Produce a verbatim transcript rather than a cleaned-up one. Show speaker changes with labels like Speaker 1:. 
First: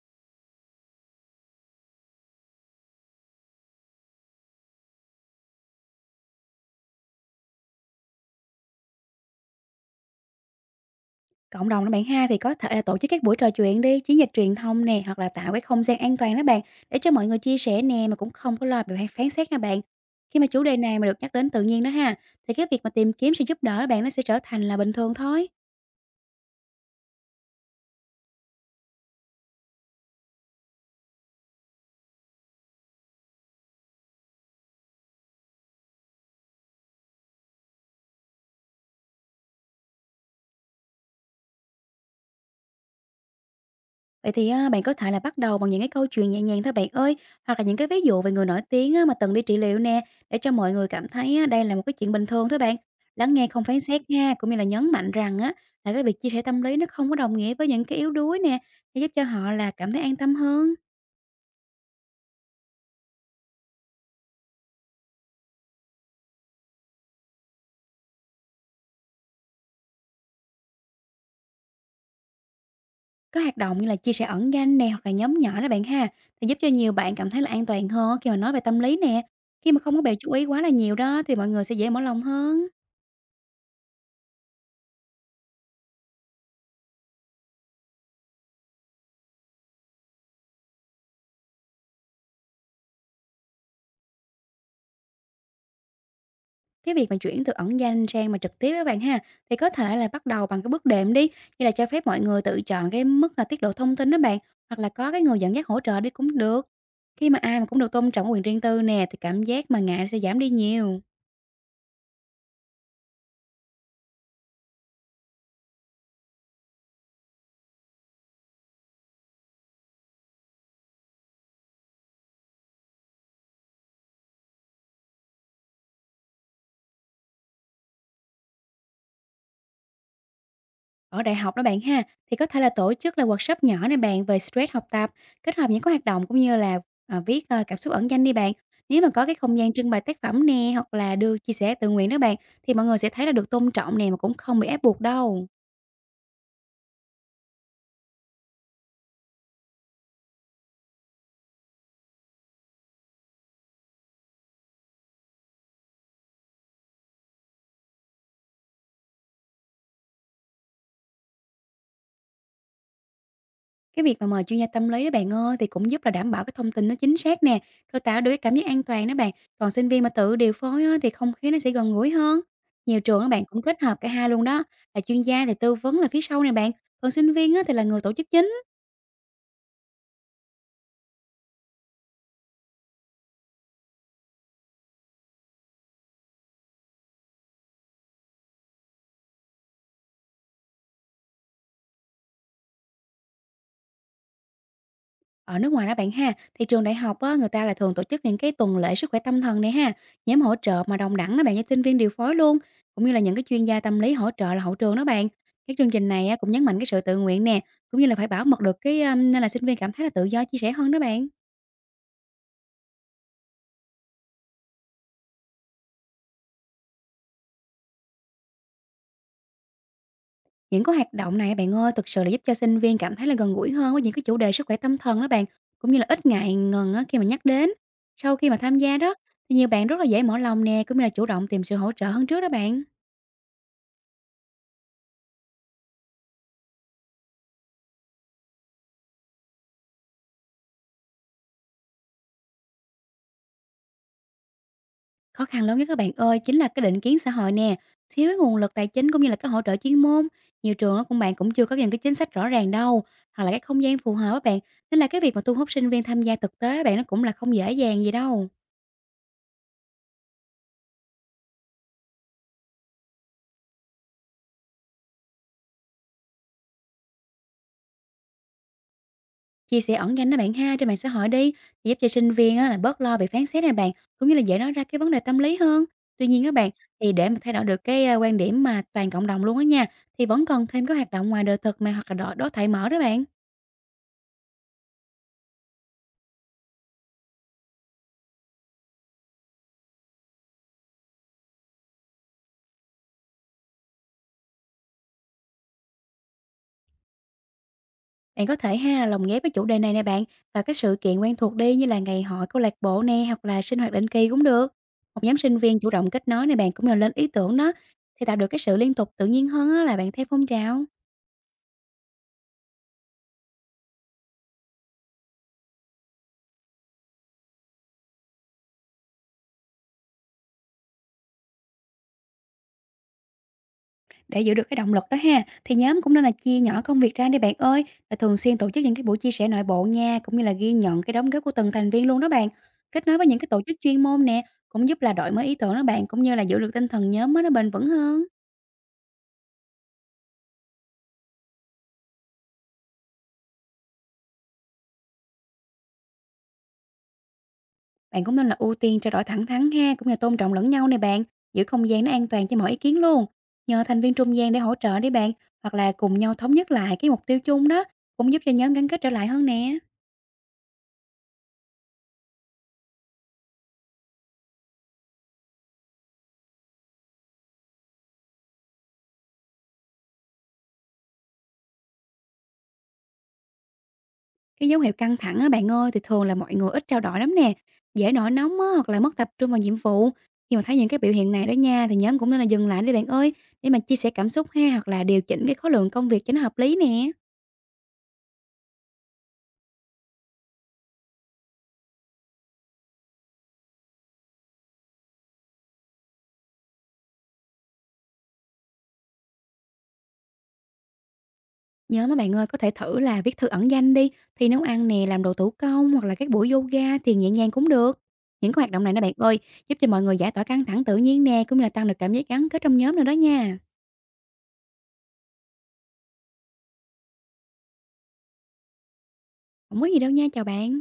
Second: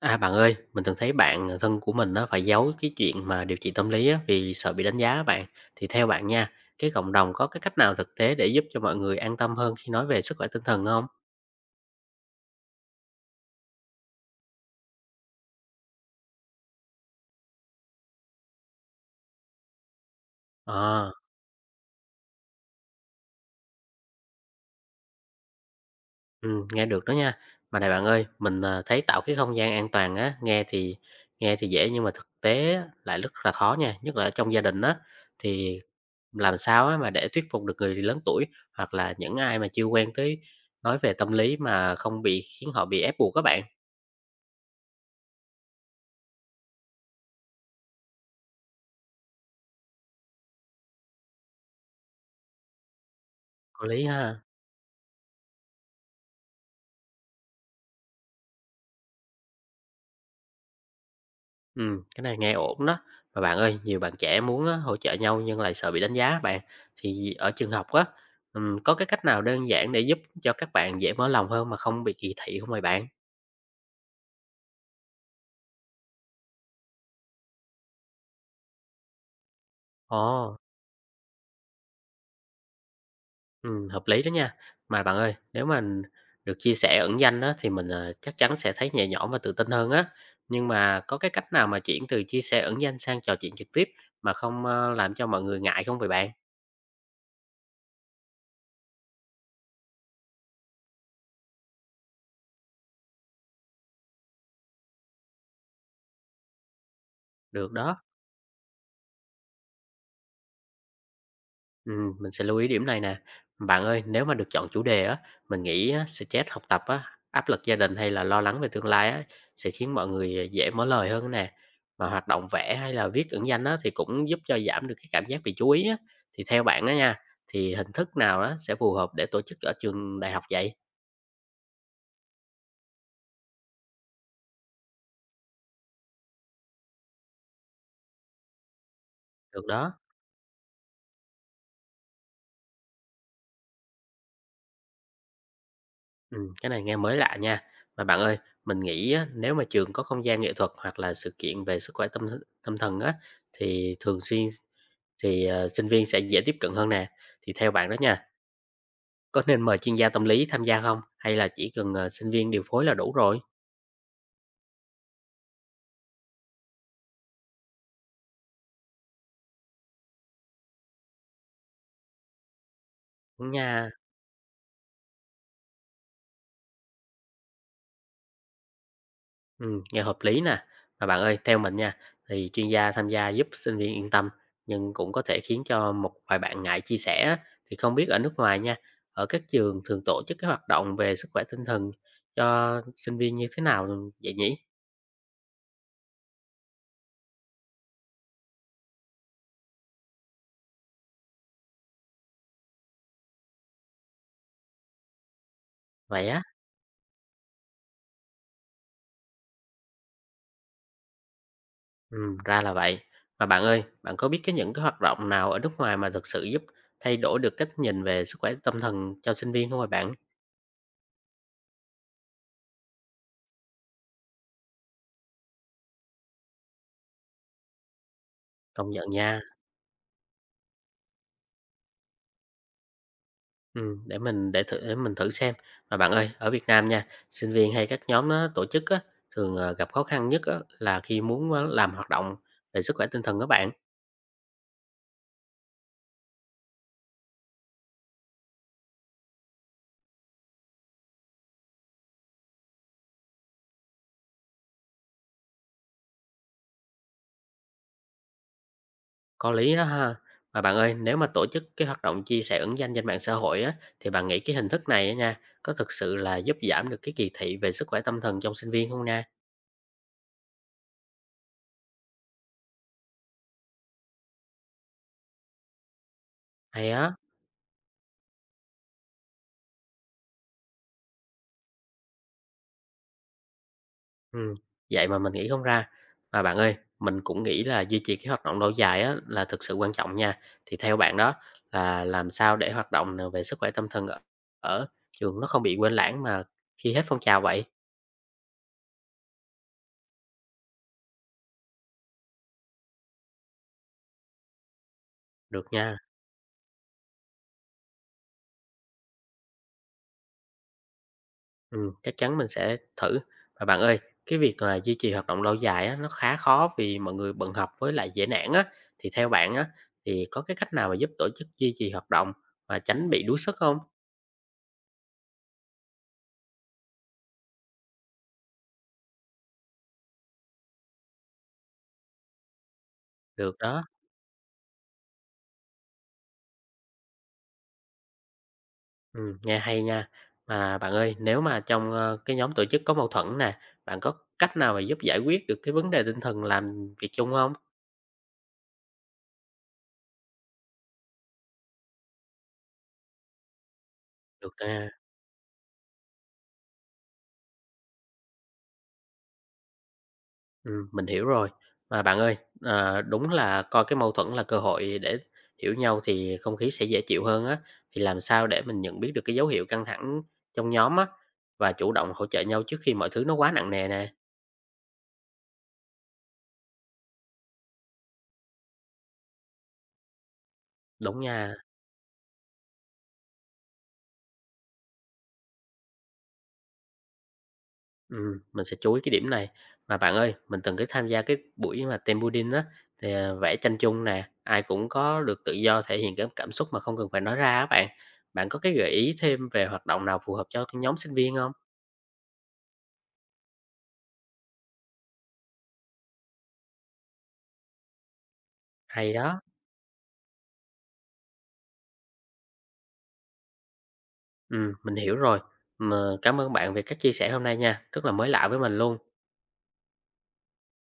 Speaker 1: À, bạn ơi, mình từng thấy bạn ờ, thân của mình á, phải giấu cái chuyện mà điều trị tâm lý á, vì sợ bị đánh giá á bạn. Thì theo bạn nha, cái cộng đồng có cái cách nào thực tế để giúp cho mọi người an tâm hơn khi nói về sức khỏe tinh thần không?
Speaker 2: Cộng đồng đó bạn ha, thì có thể là tổ chức các buổi trò chuyện đi, chiến dịch truyền thông nè, hoặc là tạo cái không gian an toàn đó bạn, để cho mọi người chia sẻ nè, mà cũng không có lo bị phán phán xét nha bạn. Khi mà chủ đề này mà
Speaker 1: Ờ,
Speaker 2: được nhắc đến tự nhiên đó ha, thì cái việc mà tìm kiếm sự giúp đỡ đó bạn nó sẽ trở thành là bình thường thôi.
Speaker 1: ừ, nghe được đó nha. Mà này bạn ơi, mình à, thấy tạo cái không gian an toàn á, nghe thì nghe thì dễ nhưng mà thực tế á, lại rất là khó nha, nhất là ở trong gia đình á. Thì làm sao á, mà để thuyết phục được người lớn tuổi hoặc là những ai mà chưa quen tới nói về tâm lý mà không bị khiến họ bị ép buộc các bạn.
Speaker 2: Vậy thì á, bạn có thể là bắt đầu bằng những cái câu chuyện nhẹ nhàng thôi bạn ơi, hoặc là những cái ví dụ về người nổi tiếng á, mà từng đi trị liệu nè, để cho mọi người cảm thấy á, đây là một cái chuyện bình thường thôi bạn. Lắng nghe không phán
Speaker 1: Có lý
Speaker 2: xét nha,
Speaker 1: ha.
Speaker 2: cũng như là nhấn mạnh rằng á, là cái việc chia sẻ tâm lý nó không có đồng nghĩa với những cái yếu đuối nè, để giúp cho họ là cảm thấy an tâm hơn.
Speaker 1: Ừm, cái này nghe ổn đó. Mà bạn ơi, nhiều bạn trẻ muốn á, hỗ trợ nhau nhưng lại sợ bị đánh giá bạn. Thì ở trường học á, ừm, có cái cách nào đơn giản để giúp cho các bạn dễ mở lòng hơn mà không bị kỳ thị không vậy bạn?
Speaker 2: Có hoạt động như là chia sẻ ẩn danh nè, hoặc là nhóm nhỏ đó bạn ha, thì giúp cho nhiều bạn cảm thấy là an toàn hơn khi mà nói về tâm lý nè. Khi mà không có bị chú ý
Speaker 1: Ồ,
Speaker 2: quá là nhiều đó, thì mọi người sẽ dễ mở lòng hơn.
Speaker 1: ừm, hợp lý đó nha. Mà bạn ơi, nếu mà n- được chia sẻ ẩn danh á, thì mình ờ, chắc chắn sẽ thấy nhẹ nhõm và tự tin hơn á. Nhưng mà có cái cách nào mà chuyển từ chia sẻ ẩn danh sang trò chuyện trực tiếp mà không ờ, làm cho mọi người ngại không vậy bạn?
Speaker 2: Cái việc mà chuyển từ ẩn danh sang mà trực tiếp á bạn ha, thì có thể là bắt đầu bằng cái bước đệm đi, như là cho phép mọi người tự chọn cái mức là tiết lộ thông tin đó bạn, hoặc là có cái người dẫn dắt hỗ trợ đi cũng được. Khi mà ai mà
Speaker 1: Được
Speaker 2: cũng được
Speaker 1: đó.
Speaker 2: tôn trọng quyền riêng tư nè thì cảm giác mà ngại sẽ giảm đi nhiều.
Speaker 1: Ừm, mình sẽ lưu ý điểm này nè. Bạn ơi, nếu mà được chọn chủ đề á, mình nghĩ á, stress học tập á, áp lực gia đình hay là lo lắng về tương lai á, sẽ khiến mọi người à, dễ mở lời hơn nè. Mà hoạt động vẽ hay là viết ẩn danh á, thì cũng giúp cho giảm được cái cảm giác bị chú ý á. Thì theo bạn á nha, thì hình thức nào đó sẽ phù hợp để tổ chức ở trường đại học vậy?
Speaker 2: Ở đại học đó bạn ha, thì có thể là tổ chức là workshop nhỏ này bạn về stress học tập, kết hợp những cái hoạt động cũng như là à, viết à, cảm xúc ẩn danh đi bạn. Nếu mà có cái không
Speaker 1: Được
Speaker 2: gian trưng
Speaker 1: đó.
Speaker 2: bày tác phẩm nè hoặc là đưa chia sẻ tự nguyện đó bạn thì mọi người sẽ thấy là được tôn trọng nè mà cũng không bị ép buộc đâu.
Speaker 1: Ừ, cái này nghe mới lạ nha. Mà bạn ơi, mình nghĩ á, nếu mà trường có không gian nghệ thuật hoặc là sự kiện về sức khỏe tâm tâm thần á, thì thường xuyên. Thì, ờ, sinh viên sẽ dễ tiếp cận hơn nè. Thì theo bạn đó nha, có nên mời chuyên gia tâm lý tham gia không? Hay là chỉ cần, ờ, sinh viên điều phối là đủ rồi?
Speaker 2: Cái việc mà mời chuyên gia tâm lý đó bạn ơi, thì cũng giúp là đảm bảo cái thông tin nó chính xác nè, rồi tạo được cái cảm giác an toàn đó bạn. Còn sinh viên mà tự điều phối á, thì không khí nó sẽ gần gũi hơn. Nhiều trường các bạn cũng kết
Speaker 1: Nha,
Speaker 2: hợp cả hai luôn đó, là chuyên gia thì tư vấn là phía sau này bạn, còn sinh viên á, thì là người tổ chức chính.
Speaker 1: ừm, nghe hợp lý nè. Mà bạn ơi, theo mình nha, thì chuyên gia tham gia giúp sinh viên yên tâm, nhưng cũng có thể khiến cho một vài bạn ngại chia sẻ á. Thì không biết ở nước ngoài nha, ở các trường thường tổ chức cái hoạt động về sức khỏe tinh thần cho sinh viên như thế nào vậy nhỉ?
Speaker 2: Ở nước ngoài đó bạn ha, thì trường đại học á, người ta là thường tổ chức những cái tuần lễ sức khỏe tâm thần này ha, nhóm hỗ trợ mà đồng đẳng đó bạn cho sinh viên điều phối luôn, cũng như là những cái chuyên gia tâm lý hỗ trợ là hậu trường đó bạn. Cái chương trình
Speaker 1: Vậy
Speaker 2: này á,
Speaker 1: á.
Speaker 2: cũng nhấn mạnh cái sự tự nguyện nè, cũng như là phải bảo mật được cái um, nên là sinh viên cảm thấy là tự do chia sẻ hơn đó bạn.
Speaker 1: Ừ, ra là vậy. Mà bạn ơi, bạn có biết cái những cái hoạt động nào ở nước ngoài mà thực sự giúp thay đổi được cách nhìn về sức khỏe tâm thần cho sinh viên không ạ? Bạn?
Speaker 2: Những cái hoạt động này bạn ơi, thực sự là giúp cho sinh viên cảm thấy là gần gũi hơn với những cái chủ đề sức khỏe tâm thần đó bạn, cũng như là ít ngại ngần á, khi mà nhắc đến. Sau khi mà tham
Speaker 1: Công
Speaker 2: gia
Speaker 1: nhận
Speaker 2: đó,
Speaker 1: nha.
Speaker 2: thì nhiều bạn rất là dễ mở lòng nè, cũng như là chủ động tìm sự hỗ trợ hơn trước đó bạn.
Speaker 1: Ừ, để mình để thử để mình thử xem. Mà bạn ơi, ở Việt Nam nha, sinh viên hay các nhóm nó tổ chức á, thường ờ, gặp khó khăn nhất á, là khi muốn ờ, làm hoạt động về sức khỏe tinh thần các bạn.
Speaker 2: Khó khăn lớn nhất các bạn ơi chính là cái định kiến xã hội nè, thiếu cái nguồn lực tài chính cũng như là cái hỗ trợ chuyên môn. Nhiều trường á, cũng bạn cũng chưa có những cái chính sách rõ ràng đâu, hoặc là cái không gian phù hợp á bạn. Nên là cái việc mà thu hút sinh viên tham gia thực tế á bạn nó cũng là không dễ dàng gì đâu.
Speaker 1: Có lý đó ha. Mà bạn ơi, nếu mà tổ chức cái hoạt động chia sẻ ứng danh trên mạng xã hội á, thì bạn nghĩ cái hình thức này á nha, có thực sự là giúp giảm được cái kỳ thị về sức khỏe tâm thần trong sinh viên không nha?
Speaker 2: Chia sẻ ẩn danh đó bạn ha trên mạng xã hội đi, thì giúp cho sinh viên á, là bớt lo về phán xét này bạn, cũng như là dễ nói ra cái vấn đề tâm lý hơn. Tuy nhiên các bạn
Speaker 1: Hay
Speaker 2: thì
Speaker 1: á,
Speaker 2: để mà thay đổi được cái à, quan điểm mà toàn cộng đồng luôn á nha, thì vẫn cần thêm các hoạt động ngoài đời thực mà hoặc là đối đối thoại mở đó bạn.
Speaker 1: ừm, vậy mà mình nghĩ không ra. Mà bạn ơi, mình cũng nghĩ là duy trì cái hoạt động lâu dài á là thực sự quan trọng nha. Thì theo bạn đó là làm sao để hoạt động nào về sức khỏe tâm thần ở ở trường nó không bị quên lãng mà khi hết phong trào vậy?
Speaker 2: Bạn có thể ha là lồng ghép cái chủ đề này nè bạn và các sự kiện quen thuộc đi như là ngày hội câu lạc bộ nè hoặc là sinh hoạt định kỳ cũng được. Một nhóm sinh
Speaker 1: Được
Speaker 2: viên chủ
Speaker 1: nha,
Speaker 2: động kết nối này bạn cũng nhờ lên ý tưởng đó thì tạo được cái sự liên tục tự nhiên hơn á, là bạn theo phong trào.
Speaker 1: ừm, chắc chắn mình sẽ thử. Mà bạn ơi, cái việc là duy trì hoạt động lâu dài á nó khá khó vì mọi người bận học với lại dễ nản á. Thì theo bạn á thì có cái cách nào mà giúp tổ chức duy trì hoạt động mà tránh bị đuối sức không?
Speaker 2: Để giữ được cái động lực đó ha thì nhóm cũng nên là chia nhỏ công việc ra đi bạn ơi, và thường xuyên tổ chức những cái buổi chia sẻ nội bộ nha, cũng như là ghi nhận cái đóng góp của từng thành viên luôn đó bạn. Kết nối với những cái
Speaker 1: Được
Speaker 2: tổ chức
Speaker 1: đó.
Speaker 2: chuyên môn nè cũng giúp là đổi mới ý tưởng đó bạn, cũng như là giữ được tinh thần nhóm á, nó bền vững hơn.
Speaker 1: Ừm, nghe hay nha. Mà bạn ơi, nếu mà trong, ơ, cái nhóm tổ chức có mâu thuẫn nè, bạn có cách nào mà giúp giải quyết được cái vấn đề tinh thần làm việc chung không?
Speaker 2: Bạn cũng nên là ưu tiên trao đổi thẳng thắn ha, cũng như tôn trọng lẫn nhau nè bạn, giữ không gian nó an toàn cho mọi ý kiến luôn. Nhờ thành viên trung gian
Speaker 1: Được
Speaker 2: để hỗ
Speaker 1: nè,
Speaker 2: trợ đi bạn, hoặc là cùng nhau thống nhất lại cái mục tiêu chung đó, cũng giúp cho nhóm gắn kết trở lại hơn nè.
Speaker 1: ừm, mình hiểu rồi. Mà bạn ơi, ờ, đúng là coi cái mâu thuẫn là cơ hội để hiểu nhau thì không khí sẽ dễ chịu hơn á, thì làm sao để mình nhận biết được cái dấu hiệu căng thẳng trong nhóm á, và chủ động hỗ trợ nhau trước khi mọi thứ nó quá nặng nề nè?
Speaker 2: Cái dấu hiệu căng thẳng á bạn ơi thì thường là mọi người ít trao đổi lắm nè, dễ nổi nóng á, hoặc là mất tập trung vào nhiệm vụ. Khi mà thấy những cái biểu
Speaker 1: Đúng
Speaker 2: hiện này đó
Speaker 1: nha.
Speaker 2: nha thì nhóm cũng nên là dừng lại đi bạn ơi, để mà chia sẻ cảm xúc ha hoặc là điều chỉnh cái khối lượng công việc cho nó hợp lý nè.
Speaker 1: Ừm, mình sẽ chú ý cái điểm này. Mà bạn ơi, mình từng cái tham gia cái buổi mà team building á, thì, à, vẽ tranh chung nè, ai cũng có được tự do thể hiện cái cảm xúc mà không cần phải nói ra á bạn. Bạn có cái gợi ý thêm về hoạt động nào phù hợp cho cái nhóm sinh viên không?
Speaker 2: Nhớ mấy bạn ơi, có thể thử là viết thư ẩn danh đi, thì nấu ăn nè, làm đồ thủ công hoặc là các buổi yoga thì nhẹ nhàng cũng được. Những cái hoạt động này đó
Speaker 1: Hay
Speaker 2: bạn ơi,
Speaker 1: đó.
Speaker 2: giúp cho mọi người giải tỏa căng thẳng tự nhiên nè, cũng như là tăng được cảm giác gắn kết trong nhóm nữa đó nha.
Speaker 1: Ừm, mình hiểu rồi. Mà cảm ơn bạn về các chia sẻ hôm nay nha, rất là mới lạ với mình luôn.
Speaker 2: Không có gì đâu nha, chào bạn.